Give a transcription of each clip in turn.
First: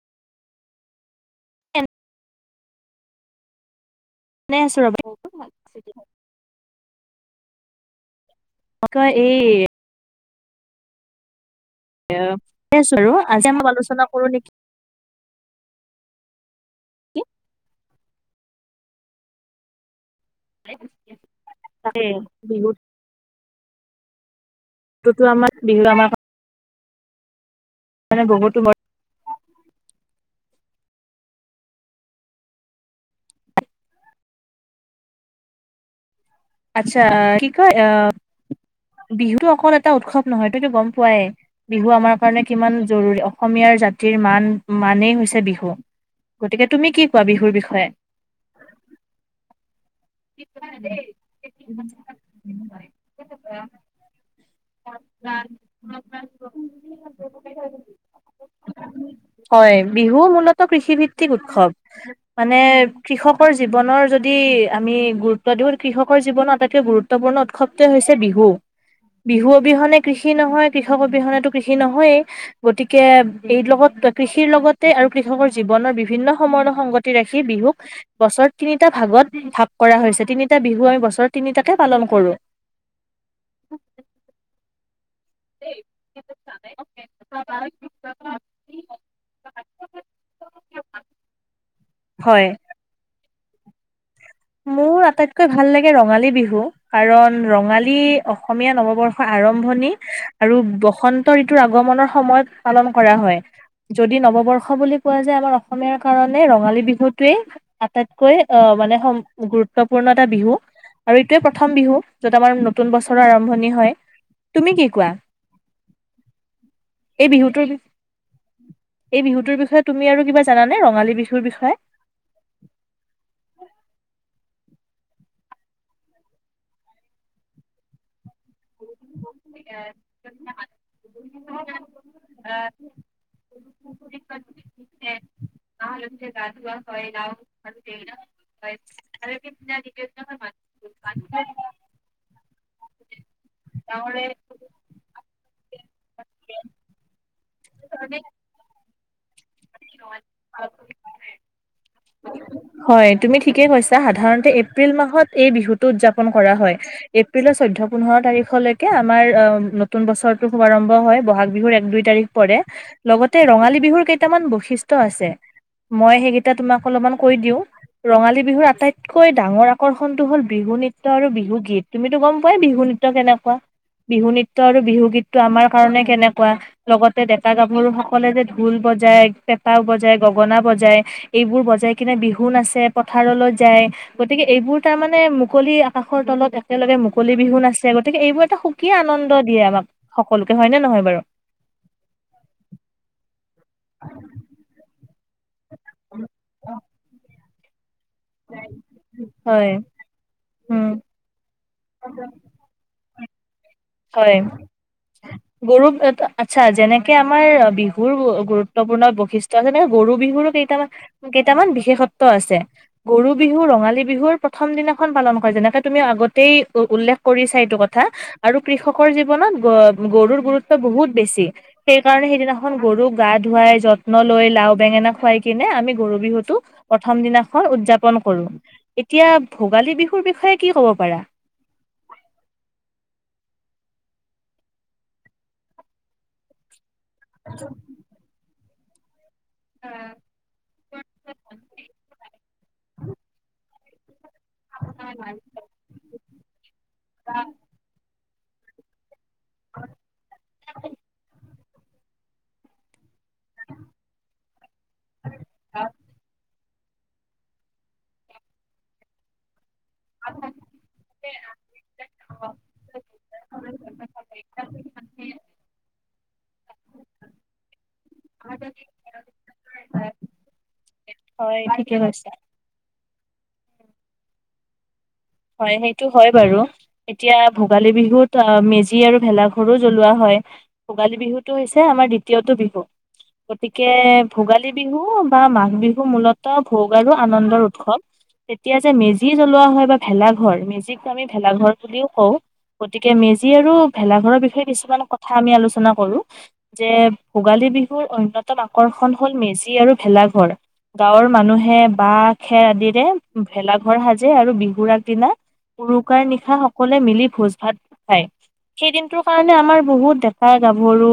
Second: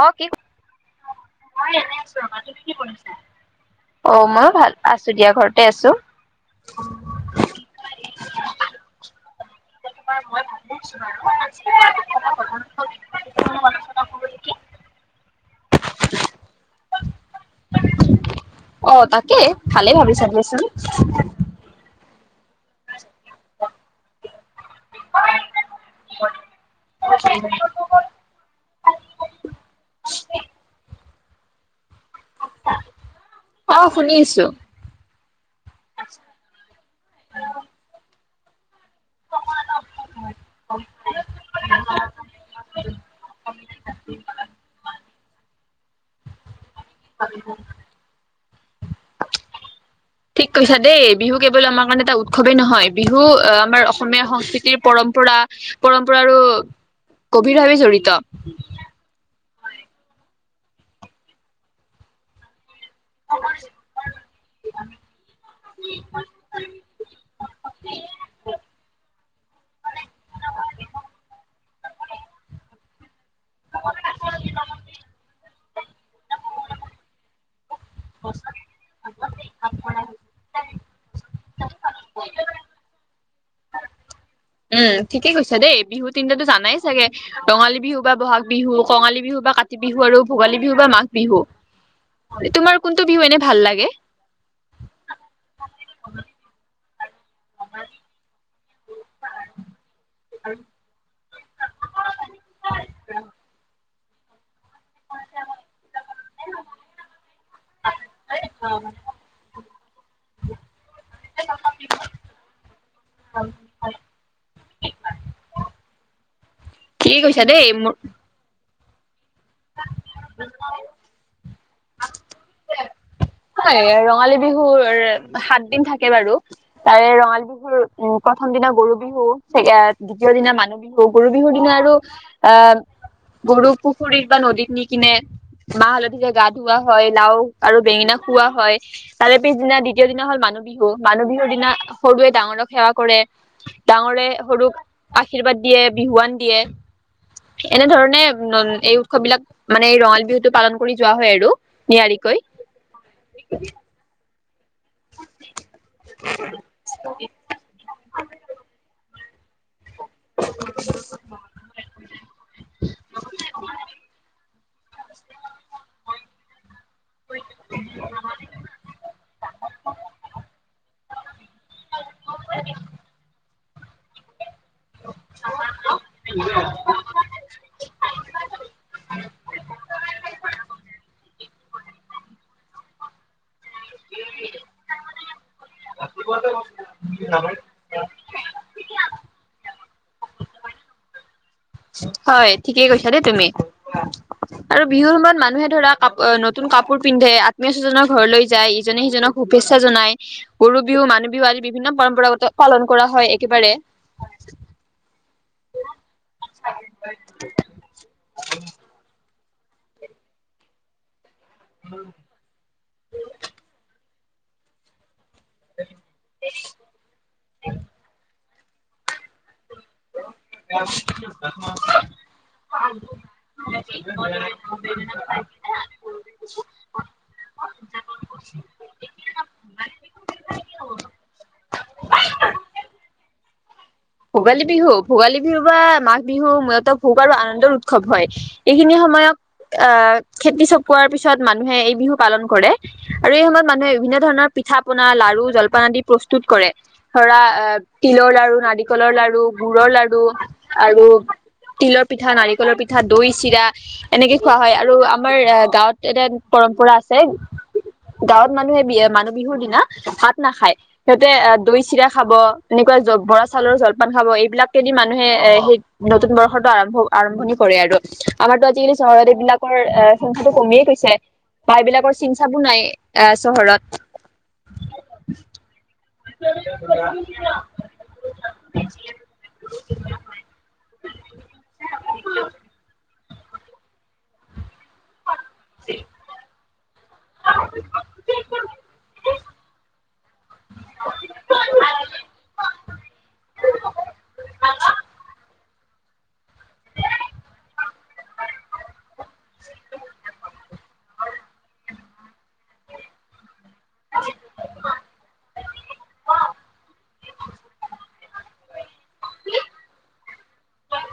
অ কি অ মই এনে ভাল আছো দিয়া ৰ'বা। ঘৰতে আছো। এই মই ভাবিছো আৰু এনেই আছো আৰু আজি আমাক আলোচনা কৰো নেকি [inaudible] কি অ তাকে ভালেই ভাবিছা। কচোন বিহুত। আমাৰ বিহু আমাৰ উ [unintelligible] কাৰণে বহুতো বৰ অ শুনিছো আচ্ছা বিহু অকল এটা উৎসৱ নহয় ততো গম পোৱাই বিহু আমাৰ কাৰণে কিমান জৰুৰী অসমীয়াৰ জাতিৰ মান মানেই হৈছে বিহু। গতিকে তুমি কি কোৱা বিহুৰ বিষয়ে ঠিক কৈছা দেই বিহু কেৱল আমাৰ কাৰণে এটা উৎসৱেই নহয় বিহু আহ আমাৰ অসমীয়া সংস্কৃতিৰ পৰম্পৰা পৰম্পৰা গভীৰ ভাৱে জড়িত হয় বিহু মূলত কৃষিভিত্তিক উৎসৱ মানে। কৃষকৰ জীৱনৰ যদি আমি গুৰুত্ব দিওঁ কৃষকৰ জীৱনৰ আটাইতকৈ গুৰুত্বপূৰ্ণ উৎসৱটোৱে হৈছে বিহু। বিহু অবিহনে কৃষি নহয় কৃষক অবিহনেতো। কৃষি নহয়েই গতিকে এই লগত কৃষিৰ লগতে আৰু কৃষকৰ জীৱনৰ বিভিন্ন সময়ো সংগতি ৰাখি বিহুক বছৰ তিনিটা ভাগত। ভাগ কৰা হৈছে তিনিটা বিহু আমি বস তিনিটা। পালন কৰো। উ [inaudible] উম ঠিকেই কৈছা দেই বিহু তিনিটাাতো জানাই চাগে ৰঙালী বিহু বা বহাগ বিহু কঙালী বিহু বা কাতি বিহু আৰু ভোগালী বিহু বা মাঘ বিহু হয় তোমাৰ কোনটো বিহু এনে ভাল লাগে। মোৰ আটাইতকৈ ভাল লাগে ৰঙালী বিহু কাৰণ ৰঙালী অসমীয়া নৱবৰ্ষৰ আৰম্ভণি আৰু বসন্ত ঋতুৰ আগমনৰ সময়ত পালন কৰা হয়। যদি নৱবৰ্ষ উস বুলি কোৱা যায় আমাৰ অসমীয়াৰ কাৰণে ৰঙালী বিহুটোৱে আটাইতকৈ আহ মানে সম গুৰুত্বপূৰ্ণ এটা বিহু আৰু এইটোৱে প্ৰথম বিহু যত আমাৰ নতুন বছৰেৰে আৰম্ভণি হয় তুমি কি কোৱা ঠিকে এই কৈছা দেই বিহুটোৰ মোৰ এই বিহুটোৰ বিষয়ে তুমি আৰু কিবা জানা নে ‍ ৰঙালী বিহুৰ বিষয়ে। হয় ৰঙালী বিহুৰ সাত দিন থাকে বাৰু তাৰে ৰঙালী বিহুৰ উ- প্ৰথম দিনা গৰু বিহু দ্বিতীয় দিনা মানুহ বিহু গৰু বিহুৰ দিনা আৰু আ গৰু পুখুৰীত বা নদীত নি কিনে মাহ হালধিৰে গা ধুওৱা হয় লাও আৰু বেঙেনা। কোৱা হয় তাৰে পিছদিনা দ্বিতীয় দিনা হ'ল মানুহ বিহু মানুহ বিহুৰ দিনা সৰুৱে ডাঙৰক সেৱা কৰে ডাঙৰে সৰুক আশীৰ্বাদ আশীৰ্বাদ দিয়ে বিহুৱান দিয়ে এনেধৰণে ন এই উৎসৱ বিলাক মানে ৰঙালী বিহুটো পালন কৰি যোৱা হয় আৰু নিয়াৰিকৈ হয় তুমি ঠিকেই কৈছা সাধাৰণ তে এপ এপ্ৰিল মাহত এই বিহুতটো উদযাপন কৰা হয় এপ্ৰিলৰ চৈধ্য পোন্ধৰ তাৰিখলৈকে আমাৰ অ ন নতুন বছৰটোৰ শুভাৰম্ভ হয় ব'হাগ বিহুৰ এক দুই তাৰিখ পৰে লগতে ৰঙালী বিহুৰ কেইটামান বৈশিষ্ট্য মহত্ব আছে মই সেইকেইটা তোমাক অলপ কৈ দিওঁ ৰঙালী বিহুৰ আটাইতকৈ ডাঙৰ আকৰ্ষণটো হ'ল বিহু নৃত্য আৰু বিহু গীত তুমিতো গম পোৱাই বিহু নৃত্য কেনেকুৱা বিহু নৃত্য নৃত্য আৰু বিহু গীতটো আমাৰ কাৰণে কেনেকুৱা লগতে ডেকা গাভৰু সকলে যে ঢোল বজায়, পেঁপাও বজায়, গগনা বজায় এইবোৰ বজাই বিহু নাচে পথাৰলৈ যায় গতিকে এইবোৰ তাৰ মানে মুকলি আকাশৰ তলত একেলগে মুকলি বিহু নাচে গতিকে এইবোৰ এটা খুব কি আনন্দ দিয়ে আমাক সকলোকে হয় নে নহয় বাৰু হয় ঠিকে কৈছা দেই তুমি আৰু বিহুৰ সময়ত মানুহে - ধৰা কাপ নতুন কাপোৰ পিন্ধে মে জনক ঘৰলৈ যায়, ইজনে সিজনক হয়, শুভেচ্ছা জনায়। গৰু উম বিহু, মানুহ বিহু আদি বিভিন্ন পৰম্পৰাগত পালন কৰা হয়। একেবাৰে হয়। গৰু আচ্ছা যেনেকে আমাৰ বিহুৰ গু গুৰুত্বপূৰ্ণ বৈ বৈশিষ্ট্য আছে নহয়? গৰু বিহুৰো কেইটামান কেইটামান বিশেষত্ব আছে। গৰু বিহু, ৰঙালী বিহুৰ প্ৰথম দিনাখন পালন হয় যেনেকে তুমি আগতেই উল্লেখ কৰিছা এইটো কথা আৰু কৃষকৰ জীৱনত গৰুৰ গুৰুত্ব বহুত বেছি। সেইকাৰণে সেইদিনাখন গৰুক গা ধুৱাই, যত্ন লৈ, লাও বেঙেনা খুৱাই কিনে আমি গৰু বিহুতটো প্ৰথম দিনাখন উদযাপন কৰো। এতিয়া ভোগালী বিহুৰ বিষয়ে কি কব পাৰা? ভোগালী বিহু, ভোগালী বিহু বা মাঘ বিহু মূলত ভোগ আৰু আনন্দৰ উৎসৱ হয়। এইখিনি সময়ক আহ খেতি চপোৱাৰ পিছত মানুহে এই বিহু পালন কৰে। আৰু এই সময়ত মানুহে বিভিন্ন ধৰণৰ পিঠা পনা, লাৰু, জলপান আদি প্ৰস্তুত কৰে। ধৰা তিলৰ লাৰু নাৰিক কলৰ লাৰু গুড়ৰ লাডু আৰু তিলৰ পিঠা, নাৰিকলৰ পিঠা দৈ চিৰা, এনেকে খোৱা হয়। আৰু আমাৰ গাঁৱত এটা পৰম্পৰা আছে। গাঁৱত মানুহে বি মানুহ বিহুৰ দিনা ভাত নাখায়, সিহঁতে দৈ চিৰা খাব। এনেকুৱা জ বৰা চাউ চাউৰ জলপান খাব। এইবিলাককেদি মানুহে এ সেই নতুন বৰ্ষতো আৰম্ভ আৰম্ভণি কৰে আৰু। আমাৰতো আজিকালি চহৰত এইবিলাকৰ এ সংখ্যাটো কমিয়ে গৈছে, হয় বা ঠিকে এইবিলাকৰ কৈছা চিন চাবো নাই। চহৰত সেই [inaudible] হয় বাৰু। এতিয়া ভোগালী বিহুত মেজি আৰু ভেলাঘৰো জ্বলোৱা হয়। ভোগালী বিহুতটো হৈছে আমাৰ দ্বিতীয়টো বিহু। গতিকে ভোগালী বিহু বা মাঘ বিহু মূলত ভোগ আৰু আনন্দৰ উৎসৱ তেতিয়া যে মেজি জ্বলোৱা হয় বা ভেলা ঘৰ, মেজি ঘৰে ভেলাঘৰ বুলিও কওঁ। গতিকে মেজি আৰু ভেলাঘৰ'ৰ বিষয়ে কিছুমান কথা আমি আলো- আলোচনা কৰো। যে ভোগালী বিহুৰ অন্যতম আকৰ্ষণ হল মেজি আৰু ভেলাঘৰ। গাঁৱৰ মানুহে বাঁহ খেৰ আদিৰে ভেলাঘৰ সাজে আৰু বিহু উৰুকাৰ নিশা সকলোৱে মিলি ভোজ ভাত খায়। সেই দিনটোৰ কাৰণে আমাৰ বহুত ডেকা গাভৰু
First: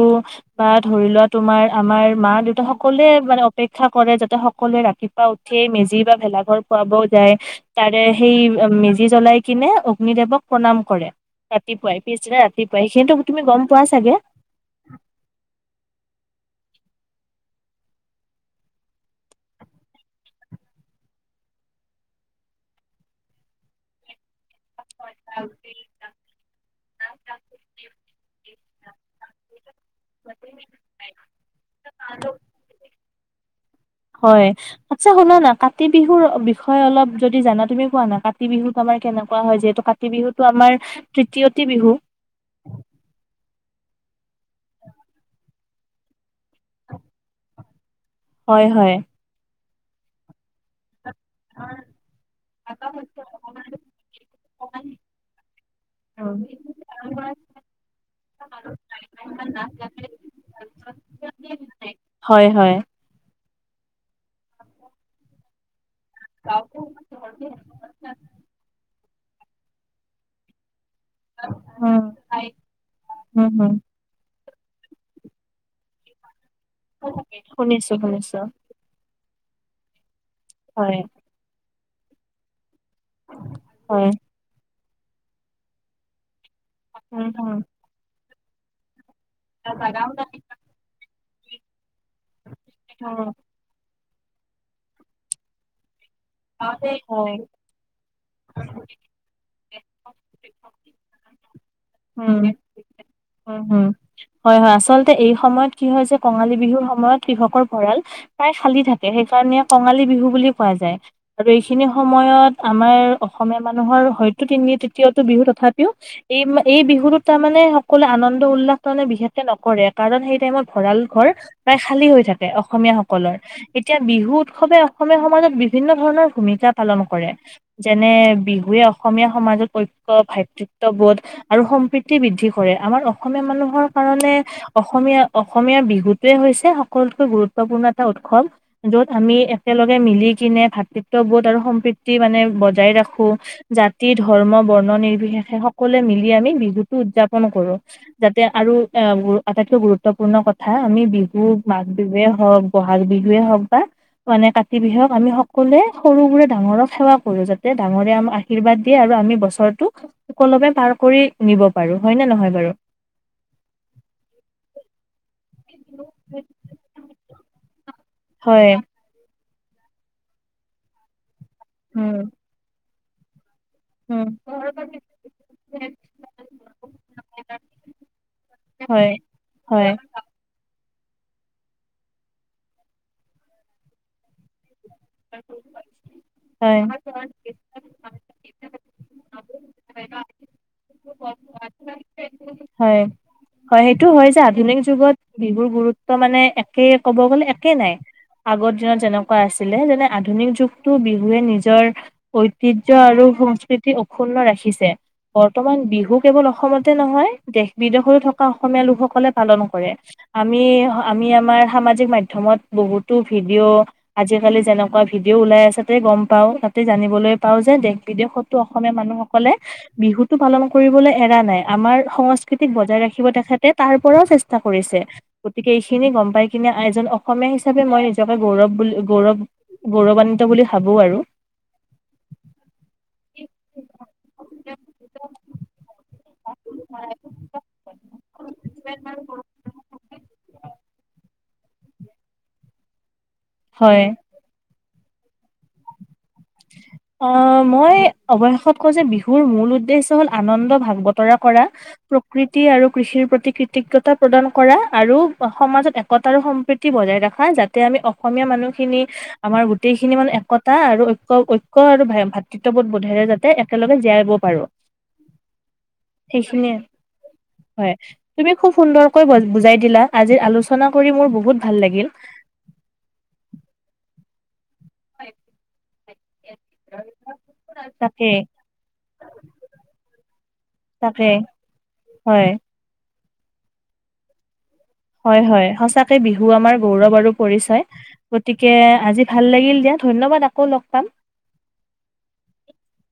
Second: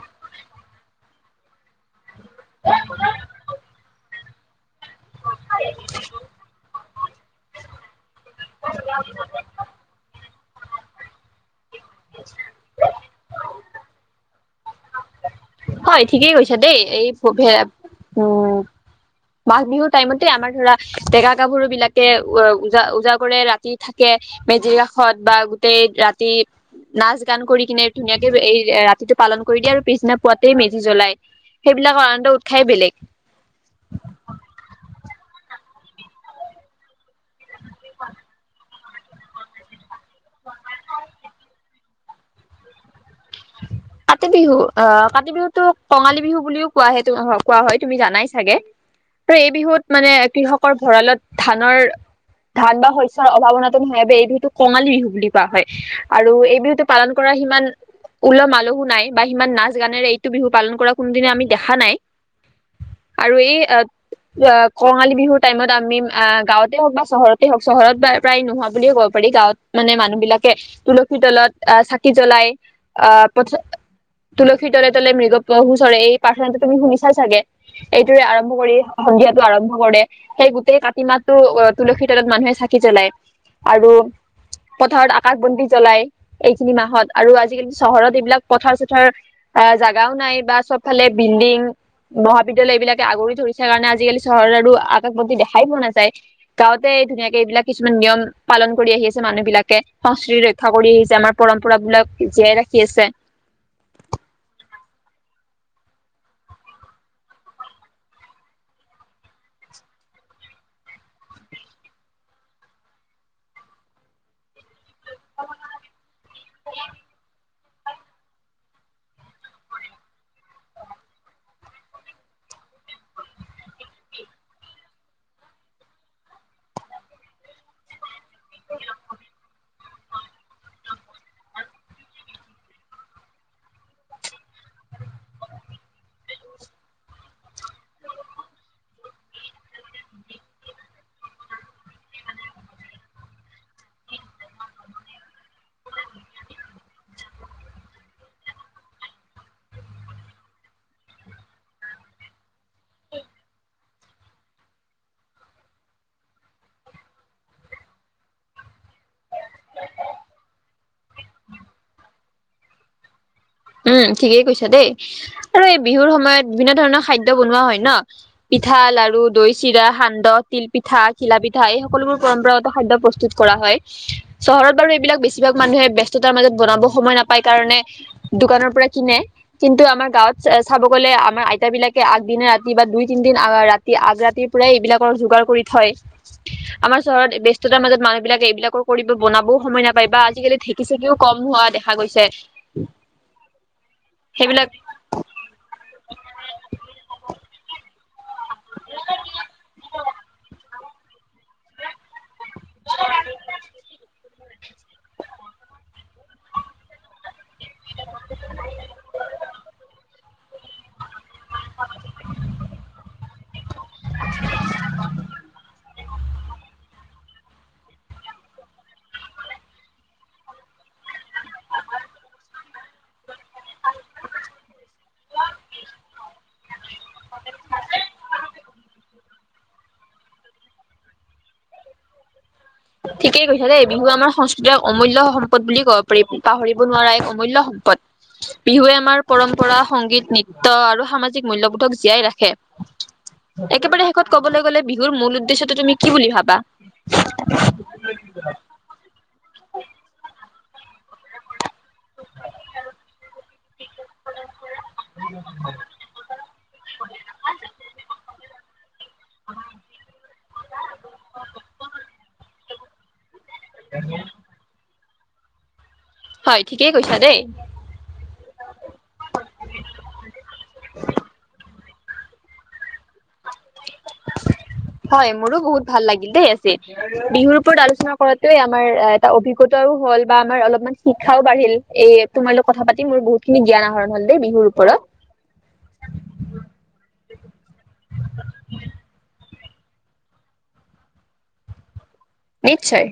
বা ধৰি লোৱা তোমাৰ আমাৰ মা দেউতা সকলোয়েই মানে অপেক্ষা অপেক্ষা কৰে যাতে সকলোৱে ৰাতি পুৱা উঠিয়েই মেজি বা ভেলা ঘৰ জ্বলাব তাৰে সেই মেজি জ্বলাই কিনে অগ্নিদেৱক প্ৰণাম কৰে। ৰাতিপুৱাই পিছদিনা ৰাতিপুৱাই সেইটো তুমি গম পোৱা চাগে? হয় ঠিকেই কৈছা দেই এই উম মাঘ বিহুৰ টাইমতে আমাৰ ধৰা ডেকা গাভৰু বিলাকে উজা ওজা কৰে ৰাতি থাকে। মেজিৰ কাষত বা গোটেই ৰাতি নাচ গান কৰি কিনে ধুনীয়াকে এই ৰাতিটো পালন কৰি দিয়া আৰু পিছ পুৱাতেই মেজি জ্বলাই সেইবিলাকৰ আনন্দ উৎসৱ বেলেগ। হয় আচছা শুনা না কাতি বিহুৰ বিষয়ে অলপ যদি জানা তুমি কোৱা না কাতি বিহুত আমাৰ কেনেকুৱা হয় যিহেতু কাটি কাতি বিহুতটো আমাৰ তৃতীয়টি বিহু [unintelligible] কাতি বিহু আঁহ কাতি বিহুতটো কঙালী বিহু বুলিও কোৱা হয়ো কোৱা হয়। তুমি জানাই চাগে হয় হয়। ত' এই বিহুত মানে কৃষকৰ ভঁৰালত ধানৰ ধান বা শস্যৰ অভাৱনাটো নাবে এই বিহুতোক কঙালী বিহু বুলি কোৱা হয়। আৰু এই বিহুতটো পালন কৰা সিমান উলহ মলহো নাই বা সিমান নাচ গানেৰে এইটো বিহু পালন কৰা কোনোদিনে আমি দেখা নাই।। হয় হয় আৰু হেৰি কঙালী বিহুৰ টাইমত আমি অ গাঁৱতে হওঁক বা চহৰতে হওঁক চহৰত বা প্ৰায় নোহোৱা বুলিয়ে ক'ব। গাঁৱত মানে মানুহ বিলাকে তোলৈ। তলত অঁ উম চাকি জ্বলাই অঁ উম পথত হম তুলসী তলে তলে মৃগ পহু চৰে এই পাঠটো। তুমি শুনিছা চাগে শুনিছো এইটোৰে শুনিছো আৰম্ভ কৰি সন্ধিয়া।। টো আৰম্ভ কৰে। সেই গোটেই হয় কাতি মাহটো তুলসী তলত মানুহে জ্বলাই আৰু হয় পথাৰত আকাশ বন্তি জ্বলাই। এইখিনি মাহত উম আৰু হম আজিকালি চহৰত এইবিলাক পথাৰ- চথাৰ অঁ জাগাওঁ নাই বা চবফালে বিল্ডিং মহাবিদ্যালয় এইবিলাকে উম আগৰি ধৰিছে কাৰণে আজিকালি' চহৰ আৰু আকাশ দেখাই পোৱা নাযায়। গাঁওতেই হয় ধুনীয়াকে এইবিলাক কিছুমান নিয়ম পালন কৰি আহি আছে। মানুহ বিলাকে, সংস্কৃতি ৰক্ষা কৰি আহিছে, আমাৰ পৰম্পৰা বিলাক উম জীয়াই ৰাখি আছে উম হয় হয় আচলতে। এই সময়ত কি হৈছে কঙালী বিহুৰ সময়ত কৃষকৰ ভঁৰাল প্ৰায় খালী থাকে, সেইকাৰণে কঙালী বিহু বুলি কোৱা যায়। আৰু এইখিনি সময়ত আমাৰ অসমীয়া মানুহৰ হয়তো তিনি তৃতীয়টো বিহু, তথাপিও এই এই বিহুতো তাৰমানে সকলোৱে আনন্দ উল্লাস তাৰমানে বিশেষকে নকৰে কাৰণ সেই টাইমত ভঁৰাল ঘৰ প্ৰায় খালী হৈ থাকে অসমীয়াসকলৰ, এতিয়া বিহু উৎসৱে, অসমীয়া সমাজত বিভিন্ন ধৰণৰ ভূমিকা পালন কৰে যেনে বিহুৱে অসমীয়া সমাজত ভাতৃত্ববোধ আৰু সম্প্ৰীতি বৃদ্ধি কৰে আমাৰ অসমীয়া মানুহৰ কাৰণে অসমীয়া অসমীয়া বিহুটোৱে হৈছে সকলোতকৈ গুৰুত্বপূৰ্ণ এটা উৎসৱ যত আমি একেলগে মিলি কিনে ভাত ভাতৃত্ববোধ আৰু সম্প্ৰীতি মানে বজাই ৰাখো, জাতি ধৰ্ম বৰ্ণ নিৰ্বিশেষে সকলোৱে মিলি আমি বিহুতটো উদযাপন কৰো যাতে আৰু এ আটাইতকৈ গুৰুত্বপূৰ্ণ কথা আমি বিহু মাঘ, বিহুৱে হওঁক বহাগ, বিহুৱে হওক বা মানে কাতি, বিহুক আমি কলে সৰুবোৰে ডাঙৰক সেৱা কৰো যাতে ডাঙৰে আমাক আশীৰ্বাদ দিয়ে আৰু আমি বছৰটো সকলমে পাৰ কৰি নিব পাৰো হয় নে নহয়। বাৰু উম ঠিকেই কৈছা দেই আৰু এই বিহুৰ সময়ত বিভিন্ন ধৰণৰ খাদ্য বনোৱা হয় ন। হয় পিঠা, লাড়ু, দৈ, চিৰা, সান্দহ, তিল পিঠা, ঘিলা পিঠা, এই সকলবোৰ উম পৰম্পৰাগত খাদ্য প্ৰস্তু কৰা হয়। উম চহৰত বাৰু এইবিলাক বেছিভাগ মানুহে ব্যস্ততাৰ মাজত বনাব সময় নাপায় কাৰণে দোকানৰ পৰা হয় কিনে কিন্তু হয় আমাৰ গাঁৱত চাব গ'লে আমাৰ আইতা বিলাকে আগদিনে ৰাতি বা দুই তিনদিন ৰাতি আগ ৰাতিৰ পৰাই এইবিলাক যোগাৰ কৰি থয়, হয় আমাৰ চহৰত ব্যস্ততাৰ মাজত মানুহ বিলাকে এইবিলাকৰ কৰিব বনাবও সময় নাপায় বা আজিকালি ঢেঁকি চেকিও কম হোৱা দেখা গৈছে। হয় হয় সেইটো হয় যে সেইবিলাক আধুনিক যুগত বিহুৰ গুৰুত্ব মানে একে ক'ব গ'লে একে নাই। আগৰ দিনত যেনেকুৱা আছিলে যেনে আধুনিক যুগতটো বিহুৱে নিজৰ ঐতিহ্য আৰু সংস্কৃতি অক্ষুন্ ৰাখিছে বৰ্তমান বিহু কেৱল অসমতে নহয়। দেশ বিদেশৰো থকা অসমীয়া লোকসকলে পালন কৰে। আমি আমি আমাৰ সামাজিক মাধ্যমত বহুতো ভিডিঅ' আজিকালি যেনেকুৱা ভিডিঅ' ওলাই আছে তাতে গম পাওঁ তাতে জানিবলৈ পাওঁ যে দেশ বিদেশতো অসমীয়া মানুহসকলে বিহুতটো পালন কৰিবলৈ এৰা নাই আমাৰ সং সস্কৃতিক বজাই ৰাখিব তেখেতে তাৰ পৰাও চেষ্টা কৰিছে গতিকে এইখিনি গম পাই কিনে এজন অসমীয়া হিচাপে মই নিজকে গৌৰৱ বুলি গৌৰৱ গৌৰৱান্বিত বুলি ভাবো। আৰু ঠিকেই কৈছা দেই বিহু আমাৰ সংস্কৃতিৰ অমূল্য সম্পদ বুলি কঁও পাহৰিব নোৱাৰা এক অমূল্য সম্পদ বিহুৱে আমাৰ পৰম্পৰা সংগীত, নৃত্য, আৰু সমাজ মূল্যবোধক জীয়াই ৰাখে হয় একেবাৰে শেষত ক'বলৈ গ'লে বিহুৰ মূল উদ্দেশ্যতো তুমি কি বুলি ভাবা অ' মই অৱশেষত কওঁ যে বিহুৰ মূল উদ্দেশ্য হ'ল আনন্দ ভাগ বতৰা কৰা প্ৰকৃতি আৰু কৃষিৰ প্ৰতি কৃৃতজ্ঞতা প্ৰদান কৰা আৰু সমাজত একতা আৰু সম্প্ৰীতি বজাই ৰখা যাতে আমি অসমীয়া মানুহখিনি আমাৰ গোটেইখিনি মানে একতা আৰু ঐক্য আৰু ভাতৃত্ববোধ বোধেৰে যাতে একেলগে জীয়াই পাৰো। [inaudible] হয় সেইখিনিয়ে ঠিকেই কৈছা দেই। হয় তুমি খুব সুন্দৰকৈ বুজাই দিলা আজিৰ আলোচনা কৰি মোৰ বহুত ভাল লাগিল। [inaudible] হয় মোৰো বহুত। ভাল লাগিল দেই। বিহুৰ ওপৰত আলোচনা তাকে কৰাতোৱে আমাৰ এটা অভিজ্ঞতাও হল বা আমাৰ অলপমান তাকে শিক্ষাও বাঢ়িল এই হয় তোমাৰ লগোক কথা পাতি মোৰ বহুত। খিনি জ্ঞান আহৰণ হলে দে বিহুৰ ওপৰত হয় হয় সচাকে বিহু আমাৰ গৌৰৱ আৰু পৰিচয় গতিকে আজি ভাল লাগিল দিয়া ধন্যবাদ আকৌ লগ পাম। নিশ্চয়।